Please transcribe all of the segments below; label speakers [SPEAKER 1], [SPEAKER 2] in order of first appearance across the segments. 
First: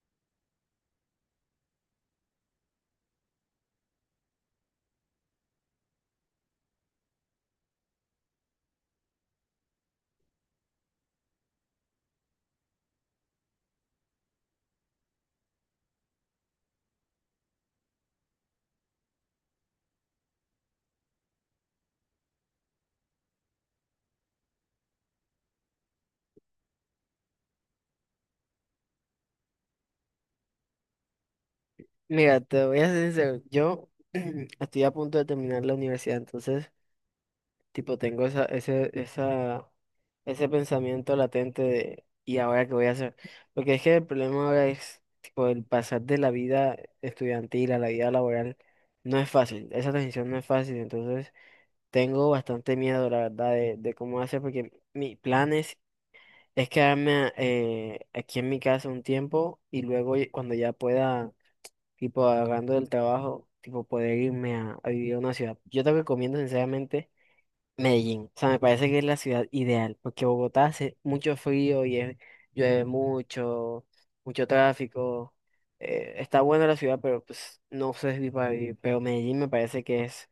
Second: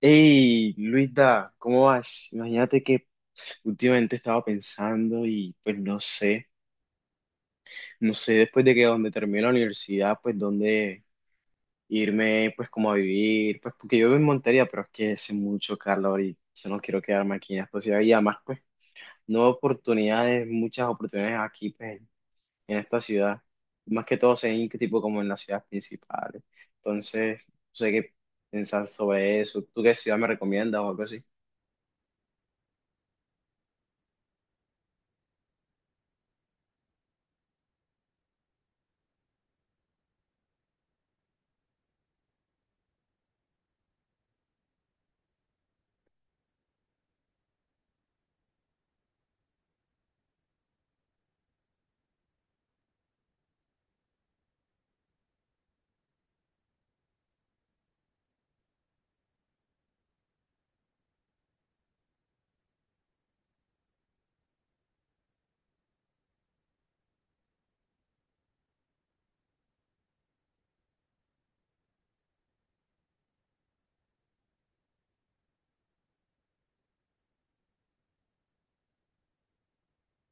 [SPEAKER 1] Hey, Luisa, ¿cómo vas? Imagínate que últimamente estaba pensando y pues no sé. Después de que donde termine la universidad, pues dónde irme, pues como a vivir, pues porque yo vivo en Montería, pero es que hace mucho calor y yo no quiero quedarme aquí en esta ciudad y además pues no hay oportunidades, muchas oportunidades aquí pues en esta ciudad, más que todo en que tipo como en las ciudades principales. Entonces, no sé qué pensar sobre eso. ¿Tú qué ciudad me recomiendas o algo así?
[SPEAKER 2] Mira, te voy a ser sincero, yo estoy a punto de terminar la universidad, entonces, tipo, tengo ese pensamiento latente de, ¿y ahora qué voy a hacer? Porque es que el problema ahora es, tipo, el pasar de la vida estudiantil a la vida laboral no es fácil, esa transición no es fácil, entonces tengo bastante miedo, la verdad, de cómo hacer, porque mi plan es quedarme aquí en mi casa un tiempo y luego cuando ya pueda tipo agarrando del trabajo, tipo poder irme a vivir a una ciudad. Yo te recomiendo sinceramente Medellín. O sea, me parece que es la ciudad ideal, porque Bogotá hace mucho frío y llueve mucho, mucho tráfico. Está buena la ciudad, pero pues no sé si para vivir. Pero Medellín me parece que es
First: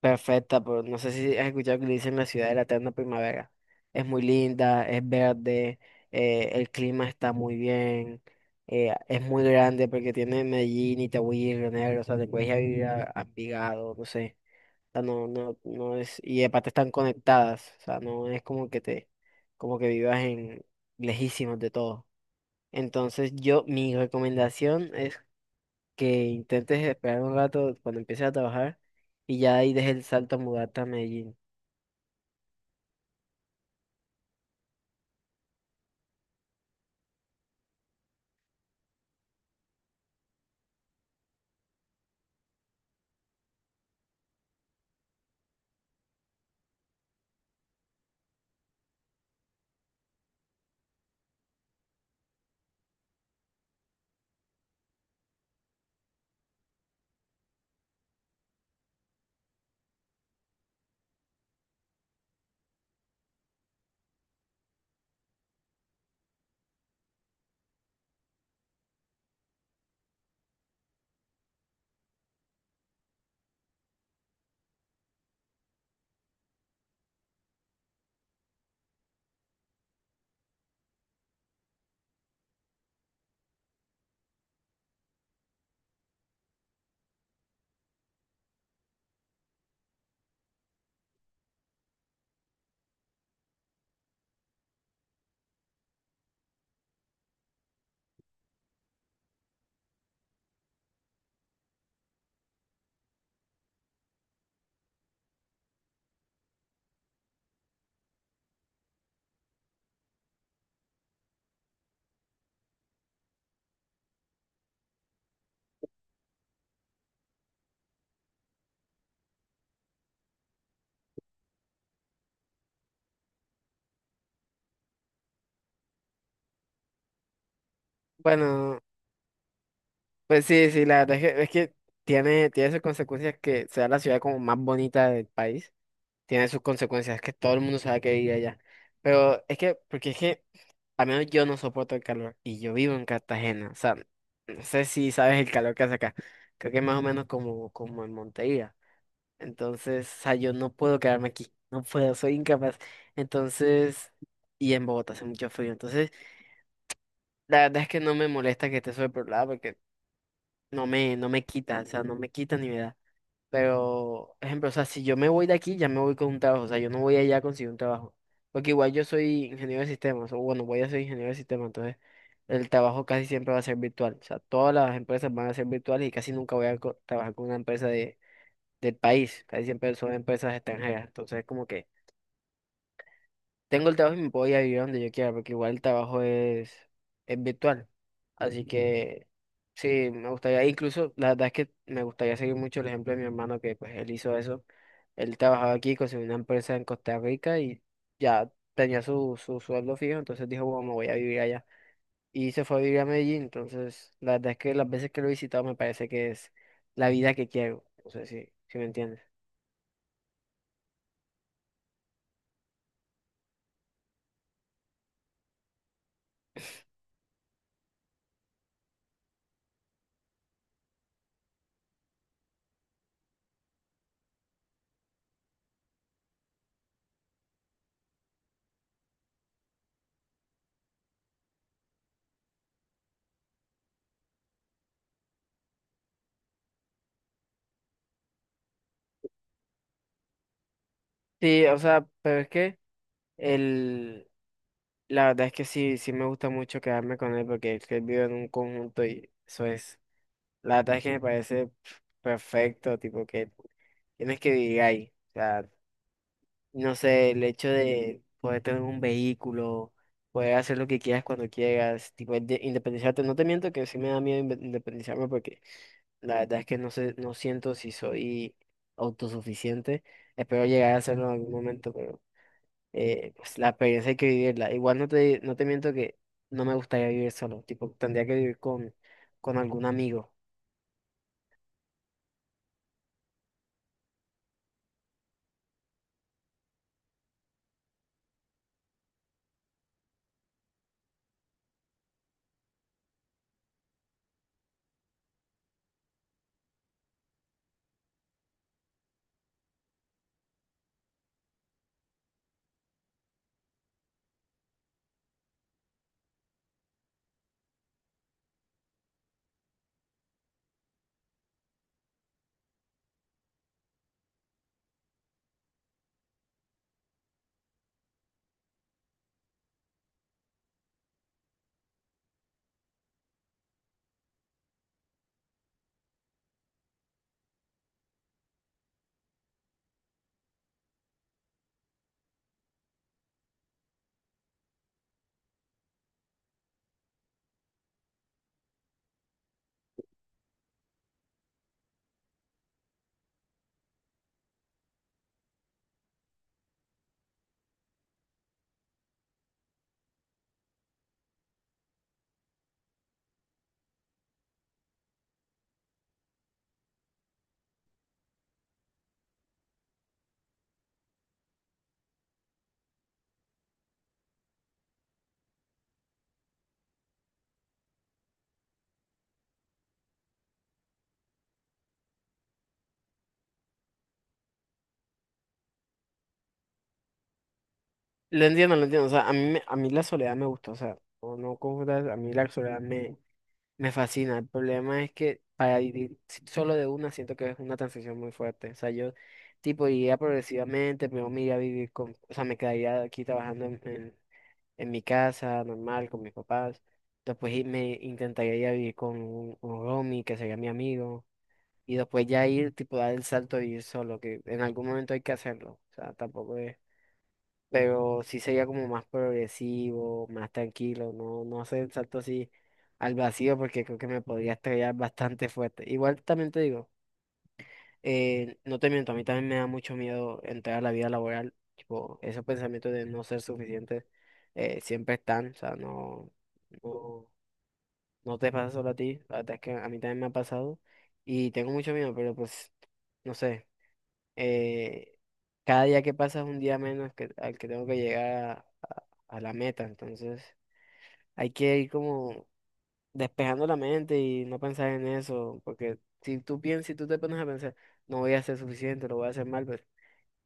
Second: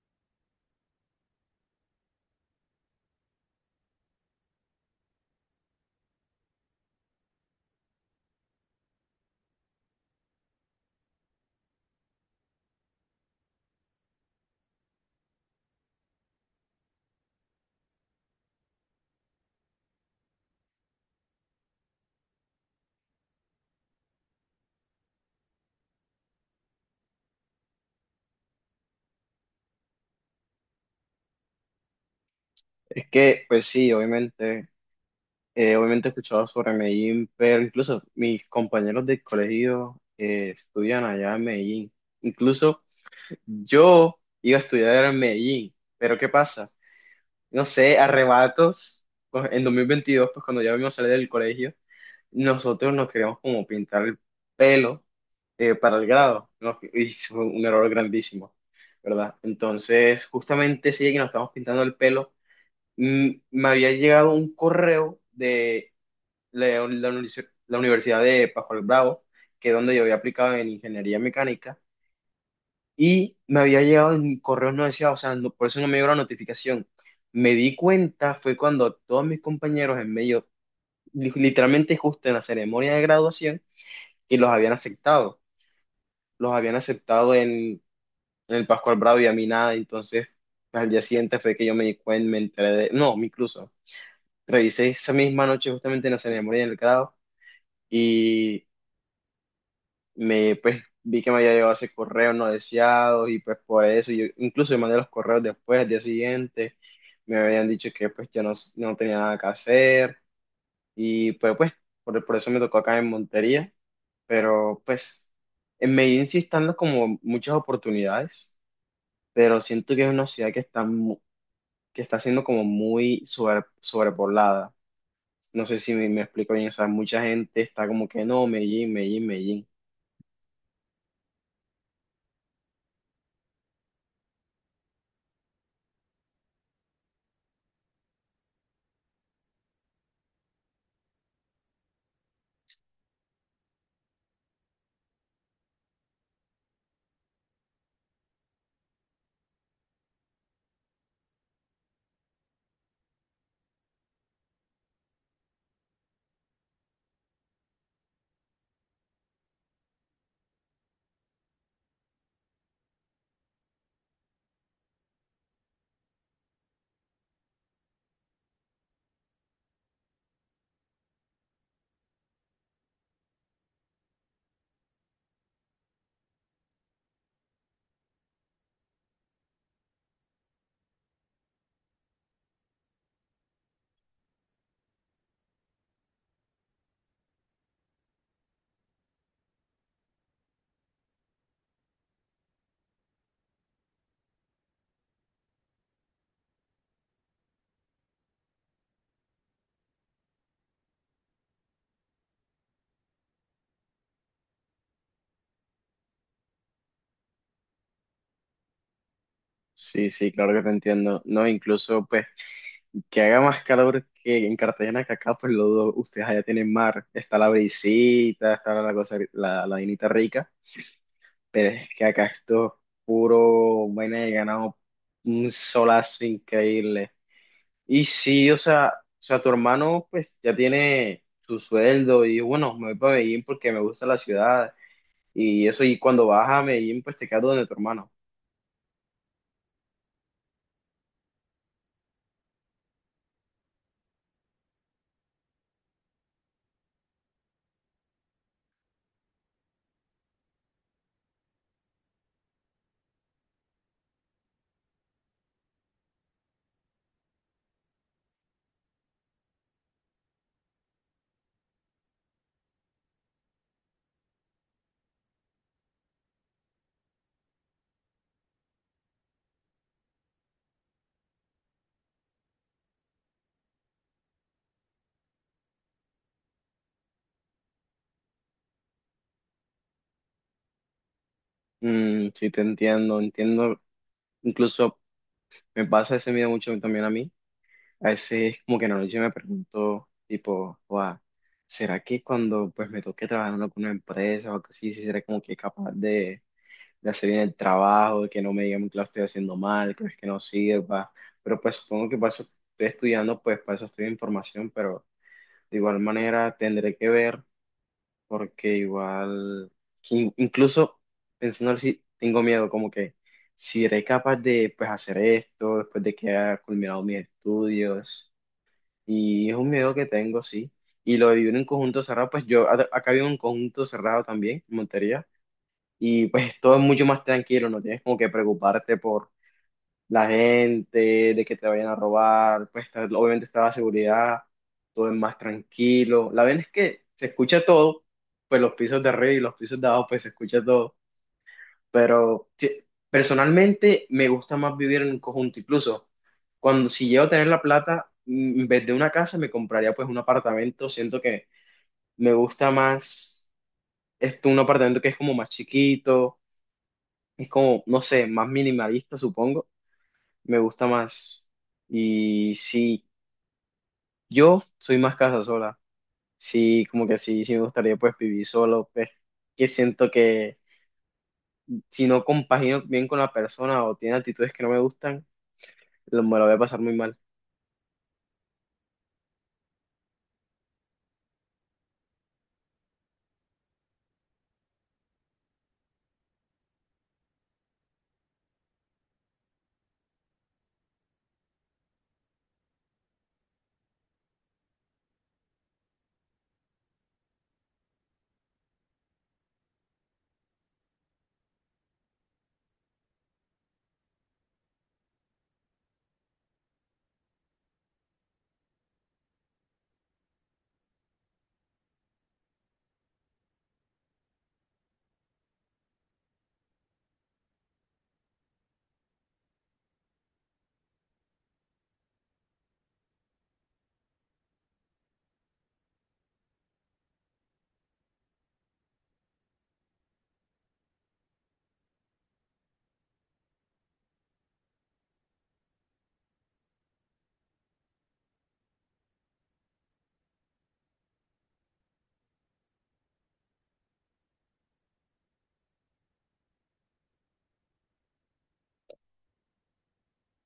[SPEAKER 2] perfecta, pero no sé si has escuchado que le dicen la ciudad de la eterna primavera. Es muy linda, es verde, el clima está muy bien, es muy grande porque tiene Medellín, Itagüí, Río Negro, o sea, te puedes ir a vivir a Envigado, no sé. O sea, no es, y aparte están conectadas, o sea, no es como que te, como que vivas en lejísimos de todo. Entonces yo, mi recomendación es que intentes esperar un rato cuando empieces a trabajar y ya ahí dejes el salto a mudarte a Medellín.
[SPEAKER 1] Es que, pues sí, obviamente, he escuchado sobre Medellín, pero incluso mis compañeros de colegio estudian allá en Medellín. Incluso yo iba a estudiar en Medellín, pero ¿qué pasa? No sé, arrebatos, pues, en 2022 pues cuando ya vimos salir del colegio, nosotros nos queríamos como pintar el pelo para el grado, ¿no? Y fue un error grandísimo, ¿verdad? Entonces, justamente sí que nos estamos pintando el pelo, me había llegado un correo de la Universidad de Pascual Bravo, que es donde yo había aplicado en ingeniería mecánica, y me había llegado en correos no deseados, o sea, por eso no me llegó la notificación. Me di cuenta fue cuando todos mis compañeros en medio, literalmente justo en la ceremonia de graduación, que los habían aceptado, los habían aceptado en el Pascual Bravo y a mí nada, entonces al día siguiente fue que yo me di cuenta, me enteré de, no, incluso, revisé esa misma noche justamente en la ceremonia del grado y me, pues, vi que me había llegado ese correo no deseado y pues por eso, yo incluso mandé los correos después, al día siguiente, me habían dicho que pues yo no tenía nada que hacer y pues, por eso me tocó acá en Montería, pero pues, en Medellín sí están los como muchas oportunidades, pero siento que es una ciudad que está siendo como muy sobrepoblada. No sé si me explico bien, o sea, mucha gente está como que no,
[SPEAKER 2] Bueno,
[SPEAKER 1] Medellín, Medellín, Medellín.
[SPEAKER 2] pues sí, sí, la verdad es es que tiene sus consecuencias que sea la ciudad como más bonita del país. Tiene sus consecuencias, que todo el mundo sabe que vive allá. Pero es que, porque es que, al menos yo no soporto el calor y yo vivo en Cartagena. O sea, no sé si sabes el calor que hace acá. Creo que es más o menos como en Montería. Entonces, o sea, yo no puedo quedarme aquí, no puedo, soy incapaz. Entonces, y en Bogotá hace mucho frío. Entonces, la verdad es que no me molesta que esté sobre porque no me quita, o sea, no me quita ni me da. Pero, ejemplo, o sea, si yo me voy de aquí, ya me voy con un trabajo, o sea, yo no voy allá a conseguir un trabajo. Porque igual yo soy ingeniero de sistemas, o bueno, voy a ser ingeniero de sistemas, entonces el trabajo casi siempre va a ser virtual. O sea, todas las empresas van a ser virtuales y casi nunca voy a trabajar con una empresa del país. Casi siempre son empresas extranjeras. Entonces, como que tengo el trabajo y me puedo ir a vivir donde yo quiera, porque igual el trabajo es virtual. Así que sí, me gustaría, e incluso la verdad es que me gustaría seguir mucho el ejemplo de mi hermano, que pues él hizo eso. Él trabajaba aquí, consiguió una empresa en Costa Rica y ya tenía su sueldo fijo, entonces dijo, bueno, me voy a vivir allá. Y se fue a vivir a Medellín, entonces la verdad es que las veces que lo he visitado me parece que es la vida que quiero. No sé si me entiendes.
[SPEAKER 1] Sí, sí, claro que te entiendo. No, incluso pues que haga más calor que en Cartagena que acá, pues lo dudo. Ustedes allá tienen mar, está la brisita, está la cosa, la vainita rica, pero es que acá esto es puro vaina de ganado, un solazo increíble. Y sí, o sea, tu hermano pues ya tiene su sueldo y bueno, me voy para Medellín porque me gusta la ciudad. Y eso, y cuando vas a Medellín, pues te quedas donde tu hermano.
[SPEAKER 2] Sí, o sea, pero es que el, la verdad es que sí, sí me gusta mucho quedarme con él porque es que él vive en un conjunto y eso es, la verdad es que me parece perfecto, tipo que tienes que vivir ahí. O sea, no sé, el hecho de poder tener un vehículo, poder hacer lo que quieras cuando quieras, tipo de independizarte, no te miento que sí me da miedo independizarme porque la verdad es que no sé, no siento si soy autosuficiente. Espero llegar a hacerlo en algún momento, pues la experiencia hay que vivirla. Igual no te miento que no me gustaría vivir solo, tipo, tendría que vivir con algún amigo.
[SPEAKER 1] Mm, sí, te entiendo, entiendo. Incluso me pasa ese miedo mucho también a mí. A veces como que en la noche me pregunto, tipo, "Guau, ¿será que cuando pues me toque trabajar en alguna empresa o algo así, si será como que capaz de hacer bien el trabajo, de que no me digan que lo estoy haciendo mal, que no es que no sirva?" Pero pues supongo que para eso estoy estudiando, pues para eso estoy en formación, pero de igual manera tendré que ver porque igual, incluso pensando si tengo miedo, como que si seré capaz de pues, hacer esto después de que haya culminado mis estudios. Y es un miedo que tengo, sí. Y lo de vivir en conjunto cerrado, pues yo acá vivo en un conjunto cerrado también, en Montería, y pues todo es mucho más tranquilo, no tienes como que preocuparte por la gente, de que te vayan a robar, pues obviamente está la seguridad, todo es más tranquilo. La verdad es que se escucha todo, pues los pisos de arriba y los pisos de abajo, pues se escucha todo. Pero sí, personalmente me gusta más vivir en un conjunto, incluso cuando si llego a tener la plata, mm, en vez de una casa me compraría pues un apartamento, siento que me gusta más esto, un apartamento que es como más chiquito, es como, no sé, más minimalista, supongo me gusta más. Y sí, yo soy más casa sola. Sí, como que sí, sí me gustaría pues vivir solo, pues que siento que si no compagino bien con la persona o tiene actitudes que no me gustan, me lo voy a pasar muy mal.
[SPEAKER 2] Lo entiendo, o sea, a mí, a mí la soledad me gusta, o sea, o no confundas, a mí la soledad me fascina. El problema es que para vivir solo de una siento que es una transición muy fuerte, o sea, yo, tipo, iría progresivamente, primero me iría a vivir con, o sea, me quedaría aquí trabajando en mi casa, normal, con mis papás. Después me intentaría ir a vivir con un roomie que sería mi amigo. Y después ya ir, tipo, dar el salto de vivir solo, que en algún momento hay que hacerlo. O sea, tampoco es. Pero sí sería como más progresivo, más tranquilo, no hacer el salto así al vacío porque creo que me podría estrellar bastante fuerte. Igual también te digo. No te miento, a mí también me da mucho miedo entrar a la vida laboral. Tipo, esos pensamientos de no ser suficiente siempre están. O sea, no, no te pasa solo a ti. La verdad es que a mí también me ha pasado. Y tengo mucho miedo, pero pues, no sé. Eh, cada día que pasa es un día menos al que tengo que llegar a- a la meta. Entonces, hay que ir como despejando la mente y no pensar en eso. Porque si tú piensas, si tú te pones a pensar, no voy a ser suficiente, lo voy a hacer mal, pues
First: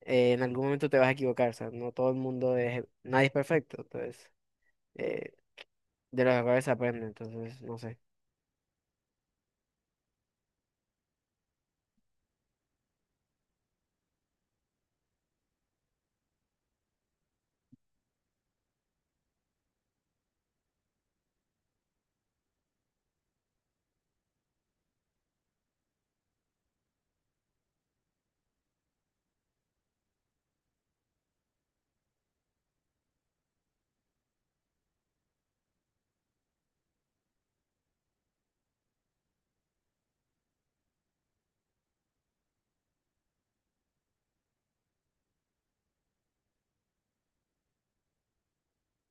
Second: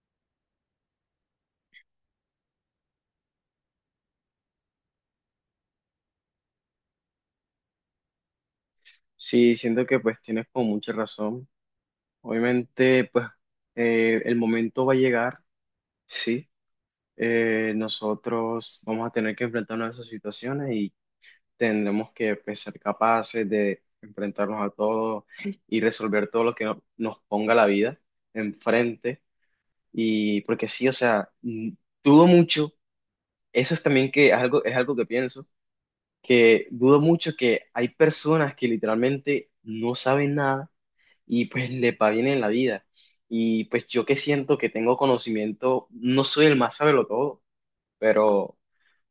[SPEAKER 2] en algún momento te vas a equivocar, o sea, no todo el mundo es, nadie es perfecto, entonces, eh, de los errores se aprende, entonces, no sé.
[SPEAKER 1] Sí, siento que pues tienes como mucha razón. Obviamente, pues el momento va a llegar, sí. Nosotros vamos a tener que enfrentarnos a esas situaciones, tendremos que pues, ser capaces de enfrentarnos a todo y resolver todo lo que nos ponga la vida enfrente. Y porque sí, o sea, dudo mucho, eso es también que es algo que pienso, que dudo mucho que hay personas que literalmente no saben nada y pues le va bien en la vida. Y pues yo que siento que tengo conocimiento, no soy el más todo, pero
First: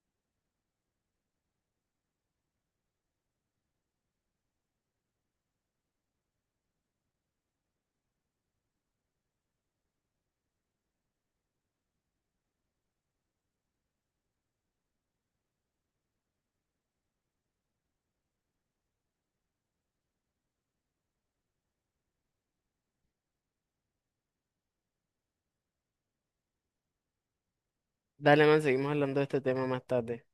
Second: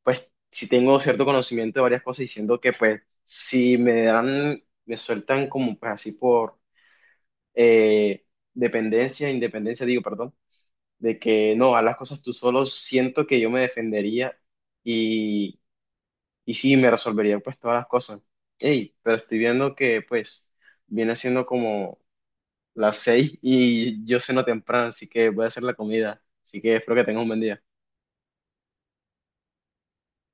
[SPEAKER 1] pues sí tengo cierto conocimiento de varias cosas y siento que pues si me dan, me sueltan como pues así por eh, dependencia, independencia, digo, perdón, de que no, a las cosas tú solo, siento que yo me defendería y, y sí, me resolvería pues todas las cosas. Ey, pero estoy viendo que pues viene siendo como las 6 y yo ceno temprano, así que voy a hacer la comida, así que espero que tengas un buen día.
[SPEAKER 2] Dale, man, seguimos hablando de este tema más tarde.